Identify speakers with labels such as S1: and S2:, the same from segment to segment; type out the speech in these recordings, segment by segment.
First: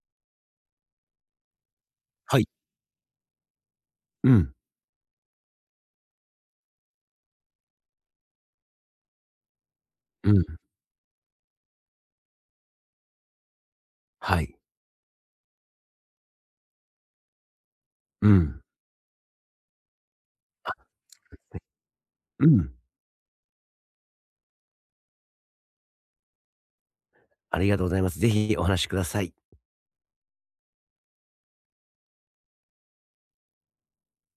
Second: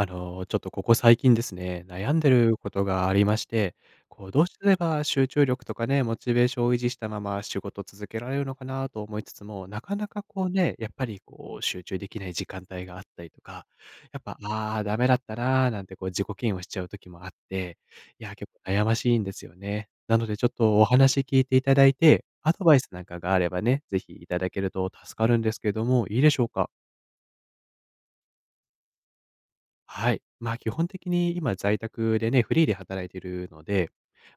S1: ちょっとここ最近ですね、悩んで
S2: はい。
S1: ることがありまして、こ
S2: う
S1: う、どう
S2: ん、
S1: すれば集中力とかね、モチベーションを維持したまま仕事を続けられるのかなと思いつつも、なかなか
S2: う
S1: こう
S2: ん、
S1: ね、やっぱりこう、集中できない時間帯があったりとか、やっぱ、
S2: はい。
S1: ああ、ダメだったなーなんてこう、自己嫌悪しちゃう時もあって、い
S2: う
S1: や、結
S2: ん、
S1: 構悩ましいんですよね。なので、ちょっとお話聞いていただいて、
S2: う
S1: アド
S2: ん。
S1: バイスなんかがあればね、ぜひいただけると助かるんですけども、いいでしょうか？
S2: ありがとうございます。ぜひお話しください。
S1: はい。まあ、基本的に今在宅でね、フリーで働いているので、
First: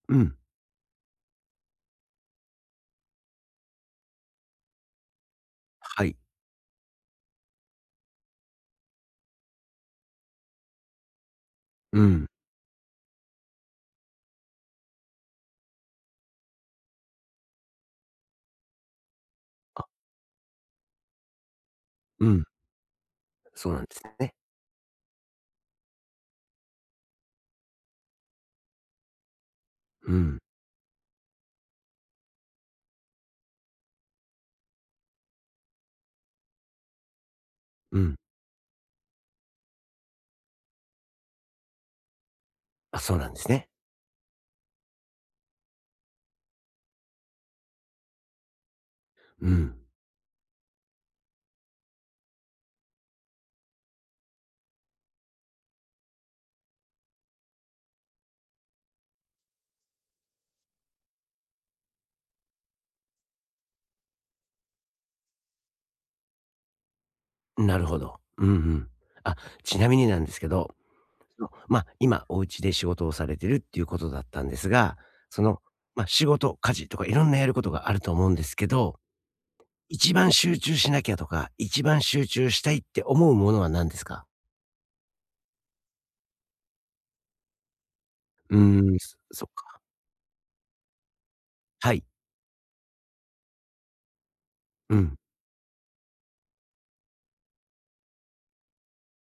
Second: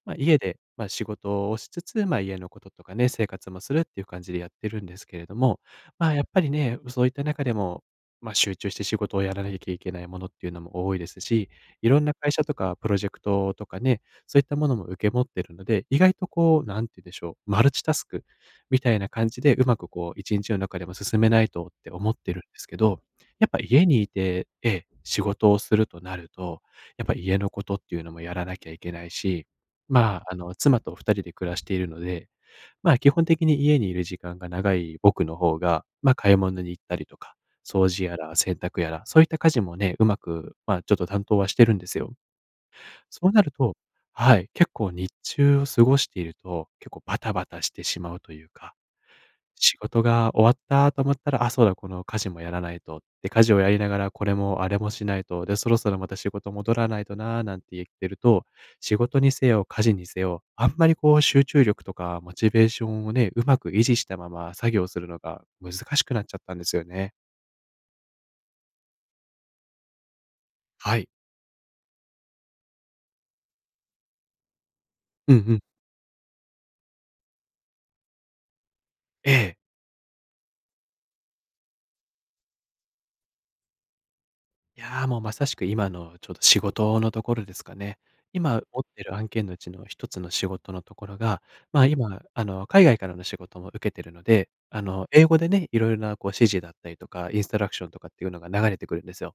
S1: ま
S2: う
S1: あ、
S2: ん、
S1: 家で、まあ、仕事をしつつ、まあ、家のこととかね、生活もするっていう感じでやってるんですけれども、
S2: は
S1: まあ、
S2: い。
S1: やっぱりね、そういった中でも、まあ、集中して仕事をやらなきゃいけないものっていうのも多いですし、いろ
S2: う
S1: んな
S2: ん、
S1: 会社とかプロジェクトとかね、そういったものも受け持ってるので、意外とこう、なんて言うんでしょう、マルチタスクみたいな感じで、うまくこう、一日の中でも進めないとって思っ
S2: う
S1: てるん
S2: ん。
S1: ですけど、やっぱ
S2: そうなん
S1: 家
S2: です
S1: にい
S2: ね。
S1: て、ええ、仕事をするとなると、やっぱ家のことっていうのもやらなきゃいけないし、
S2: う
S1: まあ、
S2: ん、
S1: 妻と二人で暮らしているので、まあ、基本的に家にいる時間が長い僕の方が、まあ、買い物に行ったりとか、掃
S2: う
S1: 除
S2: ん。
S1: やら洗濯やら、そういった家事もね、うまく、まあ、ちょっと担当はしてるんですよ。
S2: あ、そうな
S1: そう
S2: んで
S1: な
S2: す
S1: る
S2: ね。
S1: と、はい、結構日中を過ごしていると、結構バタバタしてしまうというか、
S2: うん。
S1: 仕事が終わったと思ったら、あ、そうだ、この家事もやらないと。で、家事をやりながらこれもあれもしないと。で、そろそろまた仕事戻らないとな、なんて言ってると、仕事にせよ、家事にせよ、あんまりこう集中力とかモチベーションをね、うまく維持したまま作業するのが難しくなっちゃったんですよね。
S2: なるほど。うんうん。あ、ちなみになんですけど、
S1: はい。
S2: まあ、今お家で仕事をされてるっていうことだったんですが、
S1: うんう
S2: その、
S1: ん。
S2: まあ、仕事、家事とかいろんなやることがあると思うんですけど、
S1: ええ。
S2: 一番集中しなきゃとか、一番集中したいって思うものは何ですか？
S1: いやー、もうまさしく今のちょうど仕事のところですかね。
S2: う
S1: 今持っ
S2: ーん、
S1: てる
S2: そ
S1: 案
S2: そ
S1: 件
S2: っ
S1: のうち
S2: か。
S1: の一つの仕事のところが、まあ、
S2: はい。
S1: 今、海外からの仕事も受けてるので、
S2: うん。
S1: 英語でね、いろいろなこう指示だったりとか、インストラクションとかっていうのが流れてくるんですよ。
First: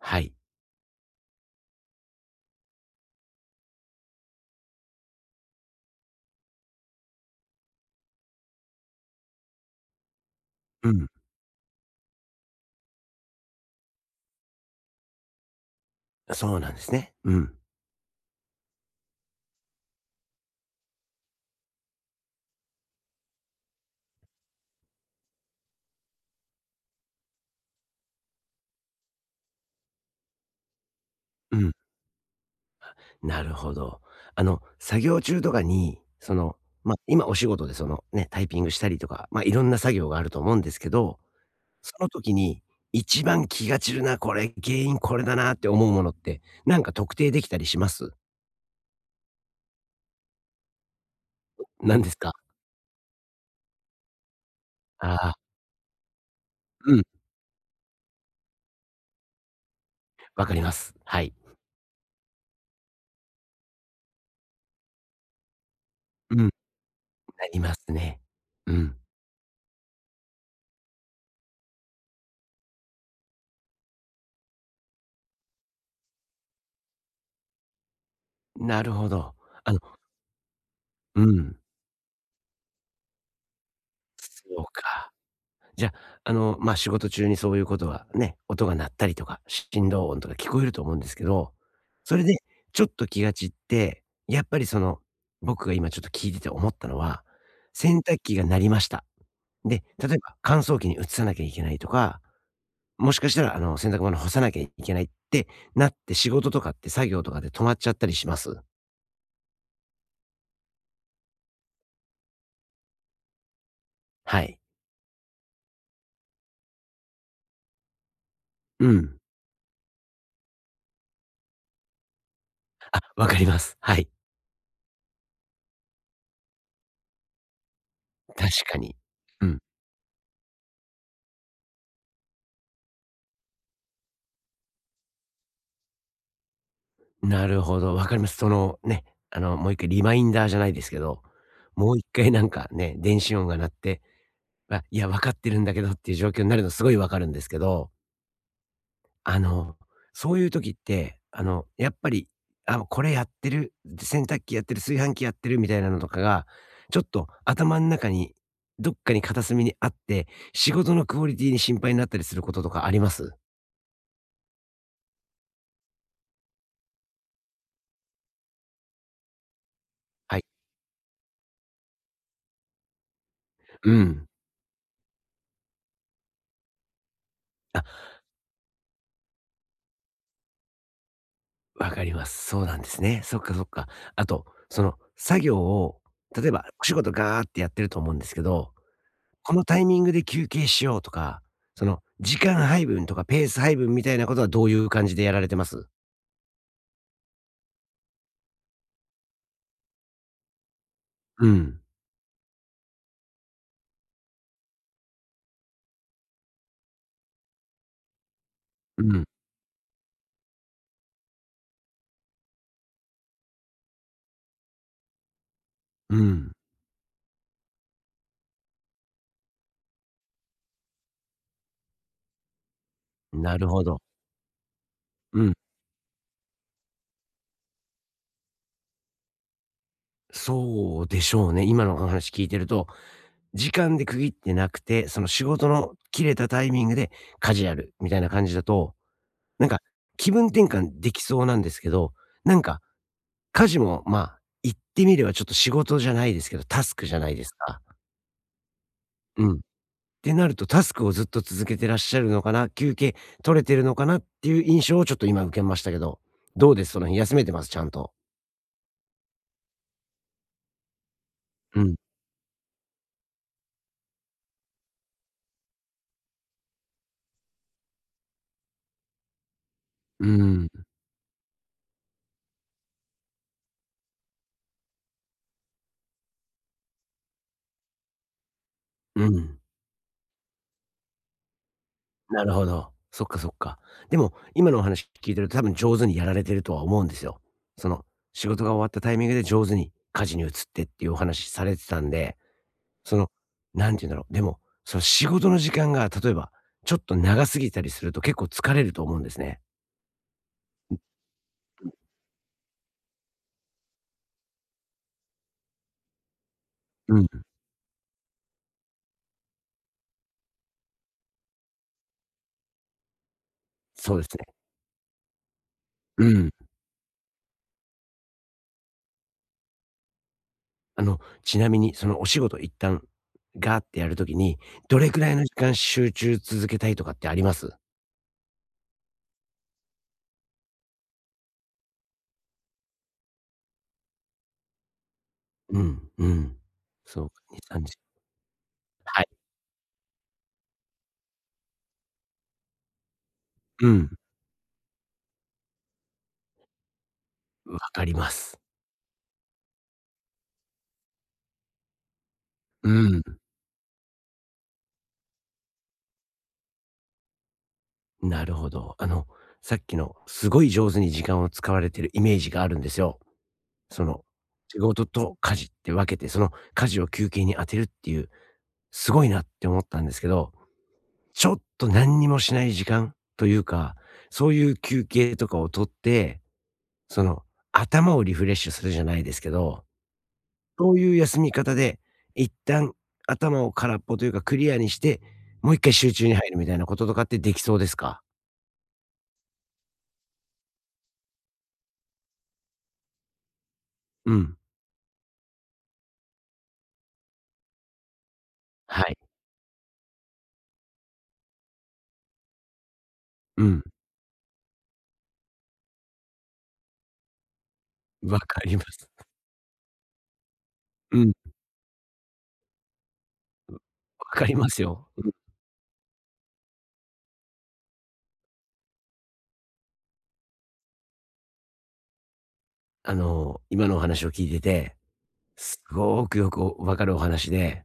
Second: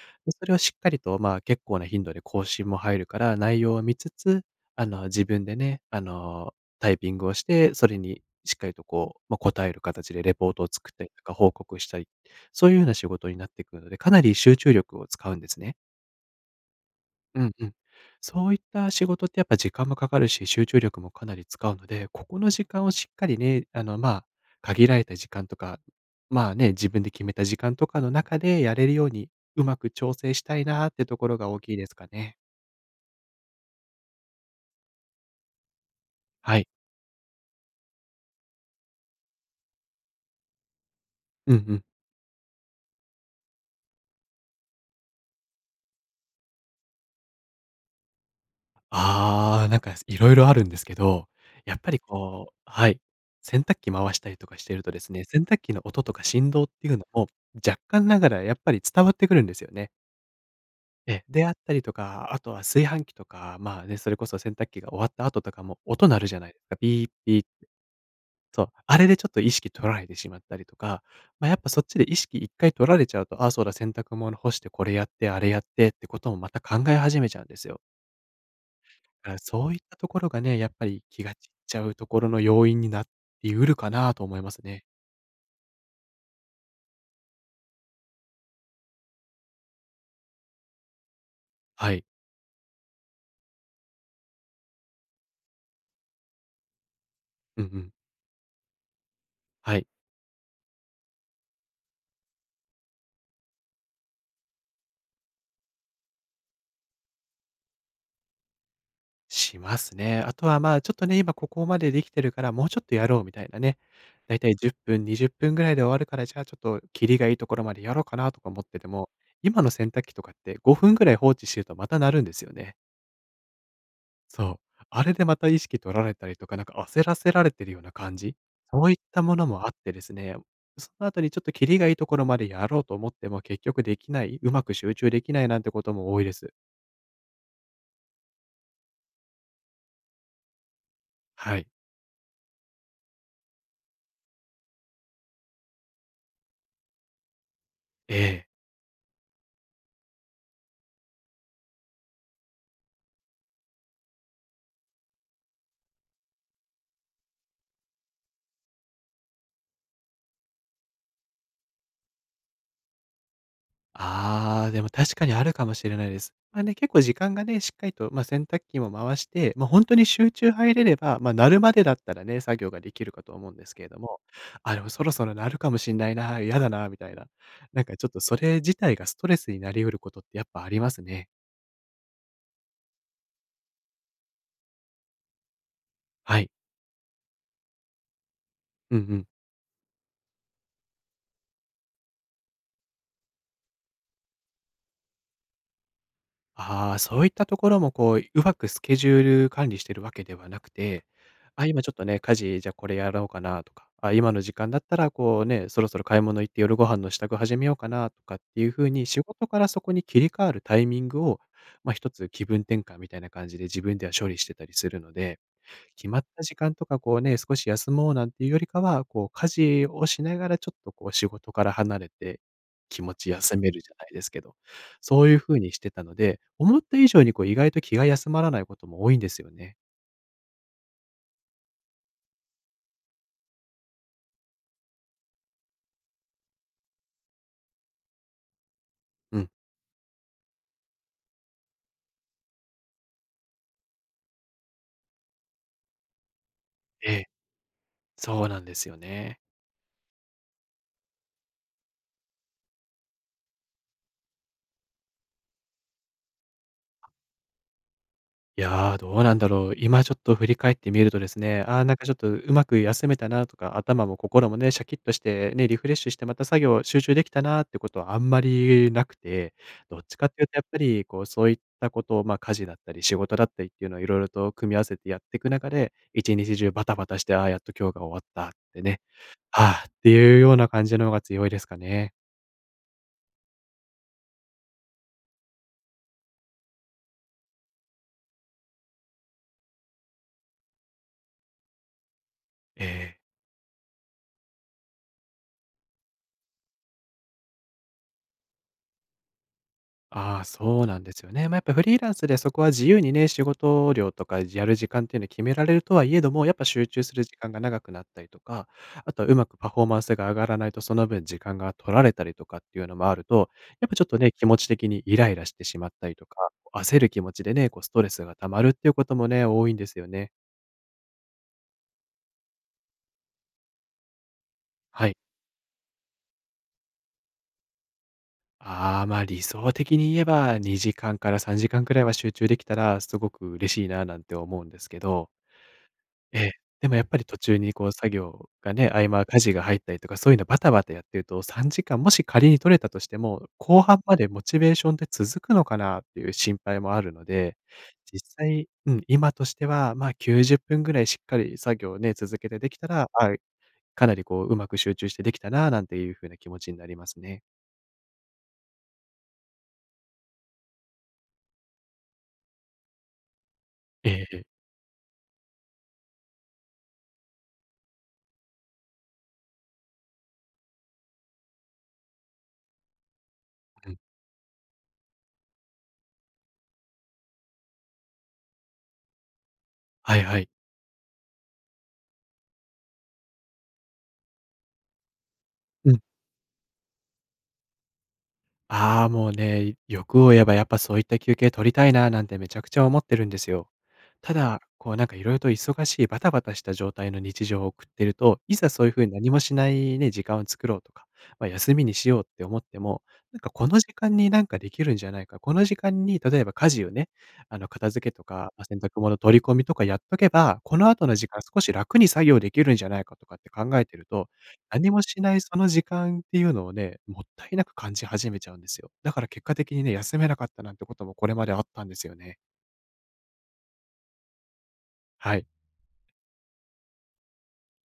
S2: は
S1: で、
S2: い。
S1: それをしっかりと、まあ、結構な頻度で更新も入るから、内容を見つつ、自分でね、タイピングをして、それにしっかりとこう、まあ、答える形でレポートを
S2: う
S1: 作った
S2: ん。
S1: りとか報告したり、そういうような仕事になってくるので、かなり集中力を使うんですね。
S2: そうなんですね。う
S1: うん
S2: ん、
S1: うん。そういった仕事ってやっぱ時間もかかるし、集中力もかなり使うので、ここの時間をしっかりね、まあ、限られた時間とか、まあね、自分で決めた時間とかの中でやれるように、うまく調整したいなってところが
S2: う
S1: 大
S2: ん。
S1: きいですかね。
S2: なるほど。作業中とかに、
S1: はい。
S2: まあ、今お仕事でそのね、タイピングしたりとか、まあ、いろんな作業があると思うんですけど、
S1: うんうん。
S2: その時に一番気が散るな、これ、原因これだなって思うものって、なんか特定できたりします？
S1: ああ、なんかいろいろあるんですけど、やっぱり
S2: 何ですか？
S1: こう、はい。洗濯機回したりとかしてるとですね、
S2: あ
S1: 洗
S2: あ
S1: 濯機の音とか振動って
S2: ー、
S1: い
S2: う
S1: う
S2: ん、
S1: のも、若干ながらやっぱり伝わってくるんですよね。
S2: わかります。は
S1: え
S2: い。
S1: であったりとか、あとは炊飯器とか、まあね、それこそ洗濯機が終わった後とかも音鳴る
S2: う
S1: じ
S2: ん、
S1: ゃ
S2: な
S1: ないですか。ピーピ
S2: り
S1: ー。
S2: ますね。
S1: そう。
S2: うん。
S1: あれでちょっと意識取られてしまったりとか、ま、やっぱそっちで意識一回取られちゃうと、ああ、そうだ、洗濯物干してこれやって、あれやってってこともまた考え始めちゃうんですよ。
S2: なるほ
S1: だか
S2: ど。
S1: らそ
S2: あ
S1: うい
S2: の
S1: ったところがね、やっぱり
S2: う
S1: 気が散っ
S2: ん、
S1: ちゃうところの要因になっているかなと思い
S2: そ
S1: ます
S2: う
S1: ね。
S2: か。じゃあ、まあ、仕事中にそういうことがね、音が鳴ったりとか、振動音とか聞こえると思うんですけど、
S1: はい。
S2: それでちょっと気が散って、やっぱりその、僕が今ちょっと聞いてて思ったのは、
S1: うんうん。
S2: 洗濯機が鳴りました。
S1: は
S2: で、
S1: い。
S2: 例えば乾燥機に移さなきゃいけないとか、もしかしたらあの、洗濯物干さなきゃいけないってなって仕事とかって作業とかで止まっちゃったりします。
S1: しますね。あとは、まあ、ちょっとね、今ここまでできてるから、もうちょっとやろうみたいなね。だい
S2: は
S1: たい
S2: い。
S1: 10分、20分ぐらいで終わるから、じゃあちょっとキリがいいところまでやろうかなとか思って
S2: う
S1: ても、
S2: ん。
S1: 今の洗濯機とかって5分ぐらい放置してるとまた鳴るんですよね。
S2: わかります。はい。
S1: そう。あれでまた意識取られたりとか、なんか焦らせられてるような感じ、
S2: 確か
S1: そうい
S2: に。
S1: ったも
S2: う
S1: の
S2: ん。
S1: もあってですね、その後にちょっとキリがいいところまでやろうと思っても結局できない、うまく集中できないなんてことも多いです。
S2: なるほど、わかります。そのね、あの、もう1回リマインダーじゃないですけど、
S1: はい。
S2: もう1回なんかね、電子音が鳴って、まあ、いや、わかってるんだけどっていう状況になるのすごいわかるんですけど、
S1: ええ。
S2: あの、そういう時って、あの、やっぱり、あ、これやってる、洗濯機やってる、炊飯器やってるみたいなのとかが、ちょっと頭の中に、どっかに片隅にあって、仕事のクオリティに心配になったりすることとかあります？
S1: ああ、でも確かにあるかもしれないです。まあね、結構時間がね、しっかりと、まあ、洗濯機も回して、ま、あ本当に集
S2: はい。
S1: 中入れれば、まあ、なるまでだったらね、作業ができるかと思うんですけれ
S2: う
S1: ども、
S2: ん。
S1: あ、でもそろそろなるかもしんないな、嫌だなみたいな。
S2: あ、
S1: なんかちょっとそれ自体がストレスになりうることってやっぱありますね。
S2: わかります。そうなんですね。そっかそっか。あと、その作業を、
S1: は
S2: 例え
S1: い。
S2: ばお仕事ガーってやってると思うんですけど、
S1: うんうん。
S2: このタイミングで休憩しようとか、その時間配分とかペース配分みたいなことはどういう感じでやられてます
S1: ああ、そういったところもこう、うまくスケジュール管理してるわけではなくて、
S2: う
S1: あ、
S2: ん。
S1: 今ちょっとね、家事、じゃあこれやろうかなとか、あ、今の時間だったらこうね、そろそろ買い物行って夜ご飯の支度始めようかなとかっていうふう
S2: う
S1: に、仕
S2: ん。
S1: 事からそこに切り替わるタイミングを、ま、一つ気分転換みたいな感じで自分では処理してたりするので、決
S2: う
S1: まった
S2: ん。
S1: 時間とか、こうね、少し休もうなんていうよりかは、こう、家事をしながらちょっとこう仕事から離れて、気持ち
S2: な
S1: 休
S2: る
S1: め
S2: ほ
S1: るじゃ
S2: ど。
S1: ないですけど、そうい
S2: う
S1: う
S2: ん。
S1: 風にしてたので、思った以上にこう意外と気が休まらないことも多いんですよね。
S2: そうでしょうね。今のお話聞いてると、時間で区切ってなくて、その仕事の切れたタイミングでカジュアルみたいな感じだと、
S1: うん。
S2: なんか気分転換できそうなんですけど、なんか家事も、まあ、言ってみればちょっと仕事じゃないですけど、タスク
S1: え
S2: じゃ
S1: え、
S2: ないですか。
S1: そうなんですよね。
S2: うん。ってなると、タスクをずっと続けてらっしゃるのかな、休憩取れてるのかなっていう印象をちょっと今受けましたけど、どうです？その辺休めてます？ちゃんと。
S1: いやー、どうなんだろう。今ちょっと振り返ってみるとですね、
S2: う
S1: あー
S2: ん。
S1: なんかちょっとうまく休めたなとか、頭も心もね、シャキッとしてね、リフレッシュしてまた作業集中できたなってことはあんまりなくて、どっち
S2: う
S1: かっ
S2: ー
S1: ていうとやっぱ
S2: ん。
S1: りこう、そういったことを、ま、あ家事だったり仕事だったりっていうのをいろいろと組み合わせてやっていく中で、一日中バタバタして、ああー、やっと今日が終わったってね、
S2: うん。
S1: はあっていうような感じの方が強いですかね。
S2: なるほど。そっかそっか。でも、今のお話聞いてると多分上手にやられてるとは思うんですよ。その、仕事が終わったタイミングで上手に家事に移ってっていうお話されてたんで
S1: え
S2: そ
S1: え。
S2: の、なんて言うんだろう、でも、その仕事の時間が例えば、ちょっと長すぎたりすると結構疲れると思うんですね。
S1: ああ、そうなんですよね。まあ、やっぱフリーランスでそこは自由にね、仕事量とかやる時間っていうのを決められるとはいえども、やっぱ集中す
S2: う
S1: る
S2: ん、
S1: 時間が長くなったりとか、あとはうまくパフォーマンスが上がらないと、その分時間が取られたりとかっていうのもあると、やっぱちょっ
S2: そ
S1: と
S2: うです
S1: ね、気持
S2: ね。
S1: ち的にイライラしてしまったり
S2: う
S1: とか、
S2: ん。
S1: 焦る気持ちでね、こうストレスが溜まるっていうこともね、多いんですよね。
S2: ちなみにそのお仕事一旦、ガーってやるときに、ど
S1: は
S2: れ
S1: い。
S2: くらいの時間集中続けたいとかってあります？
S1: ああ、ま、理想的に言えば2時間から3時間くらいは集中できたらすごく嬉しいななんて思うんですけど。
S2: うん、う
S1: ええ。
S2: ん。
S1: でもやっぱ
S2: そ
S1: り
S2: う
S1: 途
S2: か、
S1: 中
S2: 2、
S1: に
S2: 3
S1: こ
S2: 時。
S1: う作業がね、合
S2: は
S1: 間
S2: い。
S1: 家事が入ったりとか、そういうのバタバタやってると3時間、さんじかんもし仮に取れたとしても、後
S2: う
S1: 半
S2: ん、
S1: までモチベーションって続くのかなっていう心配もあるので、
S2: わかり
S1: 実
S2: ます。
S1: 際、うん、今としては、まあ、90分ぐらいしっかり作業をね、続けてできた
S2: う
S1: ら、
S2: ん、
S1: あ、かなりこう、うまく集中してできたななんていう風な気持ちになりますね。
S2: なるほど。さっきのすごい上手に時間を使われてるイメージがあるんですよ。そ
S1: え
S2: の、
S1: ええ。
S2: 仕事と家事って分けて、その家事を休憩に当てるっていう、すごいなって思ったんですけど、ちょっと何にもしない時間という
S1: う
S2: か、
S1: ん。
S2: そういう休憩とかを取って、その、頭をリフレッシュするじゃないですけど、
S1: はいはい。
S2: そういう休み方で、一旦頭を空っぽというかクリアにして、もう一
S1: う
S2: 回
S1: ん。
S2: 集中に入るみたいなこととかってできそうですか？
S1: ああ、もうね、欲を言えばやっぱそういった休憩取りたいななんてめちゃくちゃ思ってるんですよ。
S2: う
S1: た
S2: ん。
S1: だ、こうなんかいろいろと忙しいバタバタした状態の日常を送ってると、いざそういう
S2: は
S1: 風に
S2: い。
S1: 何もしないね、時間を作ろうとか、まあ、休みにしようって思っても、なんか
S2: う
S1: この
S2: ん。
S1: 時間になんかできるんじゃないか、この時間に例えば家事をね、あの片付けと
S2: わ
S1: か、
S2: か
S1: ま、
S2: り
S1: 洗
S2: ま
S1: 濯
S2: す。
S1: 物取り込みとかやっとけば、この後の
S2: うん、
S1: 時間
S2: わ
S1: 少し楽に作業できるんじゃないかとかって考えてると、
S2: かります
S1: 何も
S2: よ。
S1: し
S2: うん。
S1: ないその時間っていうのをね、もったいなく感じ始めちゃうんですよ。だから結果的にね、休めなかったなんてこともこれまであったんですよね。
S2: 今のお話を聞いてて
S1: はい。
S2: すごくよくわかるお話で、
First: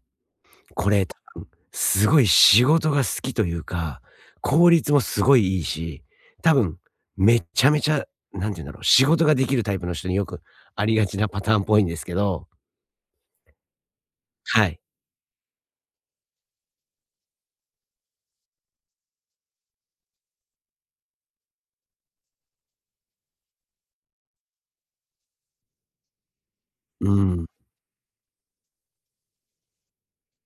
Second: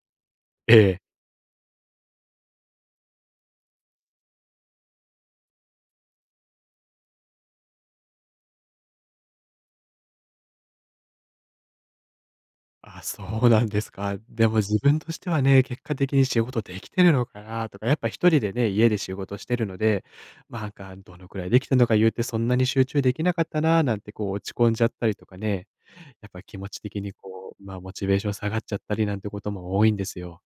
S1: え
S2: こ
S1: え。
S2: れ多分、すごい仕事が好きというか、効率もすごいいいし、多分、めちゃめちゃ、なんて言うんだろう、仕事ができるタイプの人によくありがちなパターンっぽいんですけど、
S1: あ、そうなんですか。でも
S2: は
S1: 自
S2: い。
S1: 分としてはね、結果的に仕事できてるのかなとか、やっぱ一人でね、家で仕事してるので、ま、なんかどのくらいできたのか言うてそんなに集中できなかったななんてこう落ち込んじゃったりとかね、やっぱ気持ち的
S2: う
S1: に
S2: ん。
S1: こう、ま、モチベーション下がっちゃったりなんてことも多いんですよ。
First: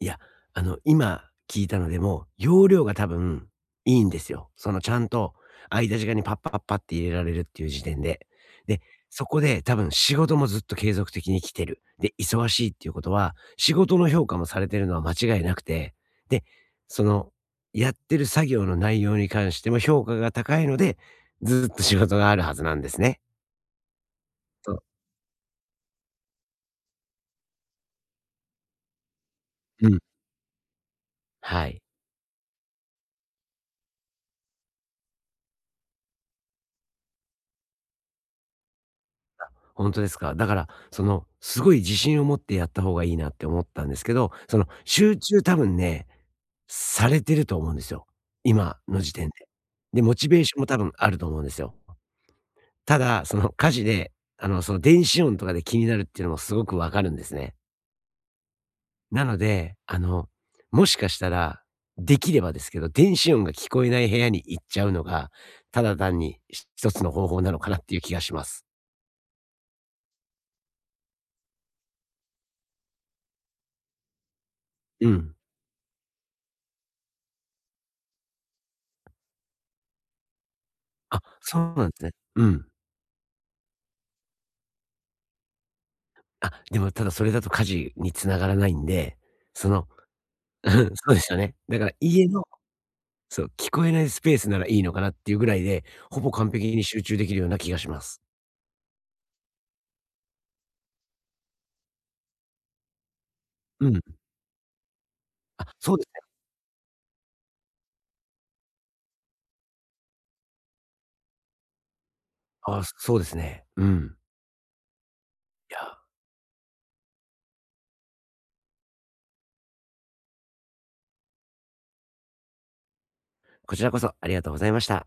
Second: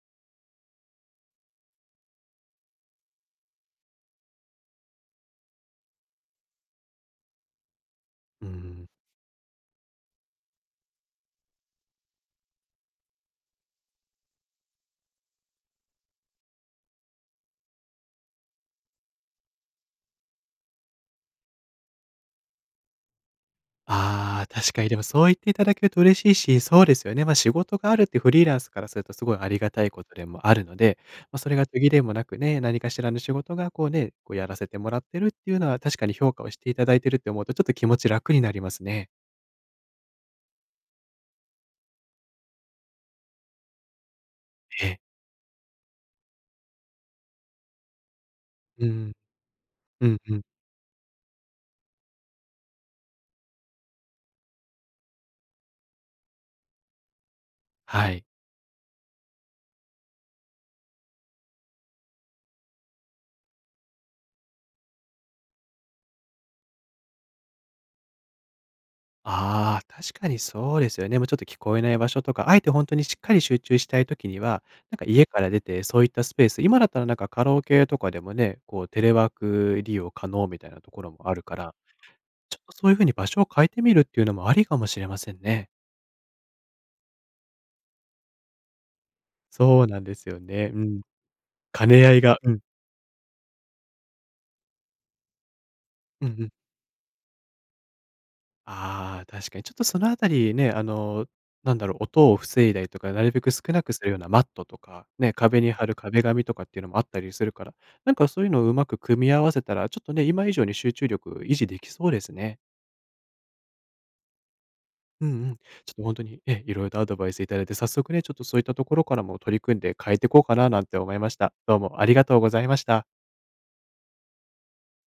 S2: いや、今聞いたのでも、容量が多分いいんですよ。そのちゃんと間時間にパッパッパって入れられるっていう時点で。
S1: う
S2: で、
S1: ん。
S2: そこで多分仕事もずっと継続的に来てる。で、忙しいっていうことは、仕事の評価もされてるのは間違いなくて、で、その、やってる作業の内容に関しても評価が高いので、ずっと仕事があるはずなんですね。
S1: ああ、
S2: そ
S1: 確か
S2: う。
S1: にでもそう言っていただけると嬉しいし、そうですよね。ま、仕事があるってフリーランスからするとすごいありがた
S2: う
S1: い
S2: ん。
S1: ことでもあるので、ま、それが
S2: は
S1: 途
S2: い。
S1: 切れもなくね、何かしらの仕事がこうね、こうやらせてもらってるっていうのは確かに評価をしていただいてるって思うとちょっと気持ち楽になりますね。
S2: 本当ですか。だから、その、すごい自信を持ってやった方がいいなって思ったんですけど、その、
S1: ええ。
S2: 集中多分ね、されてると思うんですよ。今
S1: う
S2: の
S1: ん。
S2: 時点で。で、
S1: う
S2: モ
S1: ん
S2: チ
S1: う
S2: ベ
S1: ん。
S2: ーションも多分あると思うんですよ。ただ、その、家事で、電子音とかで気になるっていうのもすごくわかるんですね。
S1: はい。
S2: なので、もしかしたら、できればですけど、電子音が聞こえない部屋に行っちゃうのが、ただ単に一つの方法なのかなっていう気がします。
S1: ああ、確かにそうですよね。もうちょっと聞こえない場所とか、あえて本当にしっかり集中したいときには、なんか
S2: う
S1: 家
S2: ん。
S1: から出てそういったスペース、今だったらなんかカラオケとかでもね、こうテレワーク利用可能みたいなところ
S2: あ、
S1: もあるか
S2: そう
S1: ら、
S2: なんですね。う
S1: ちょっ
S2: ん。
S1: とそういう風に場所を変えてみるっていうのもありかもしれませんね。
S2: あ、でもただそれだと家事に繋がらないんで、そ
S1: そう
S2: の
S1: なんですよね。
S2: う
S1: う
S2: ん、
S1: ん。
S2: そうですよね。だか
S1: 兼
S2: ら
S1: ね合い
S2: 家
S1: が
S2: の
S1: うん。
S2: そう、聞こえないスペースならいいのかなっていうぐらいで、ほ
S1: うん
S2: ぼ
S1: う
S2: 完
S1: ん。
S2: 璧に集中できるような気がします。
S1: ああ、確かにちょっとそのあたりね、あの、なんだろう、音を防いだりとか、なるべく少な
S2: う
S1: く
S2: ん。
S1: するようなマットとか、ね、壁
S2: あ、
S1: に貼
S2: そ
S1: る
S2: うです
S1: 壁
S2: ね。
S1: 紙とかっていうのもあったりするから、なんかそういうのをうまく組み合わせたら、ちょっとね、今以上に集中力維持できそうですね。
S2: あ、そうですね。うん。
S1: うんうん。ちょ
S2: い
S1: っ
S2: や、
S1: と本当に、いろいろとアドバイスいただいて、早速ね、ちょっとそういったところからも取り組んで変えていこうかななんて思いました。どうもありがとうございました。
S2: こちらこそありがとうございました。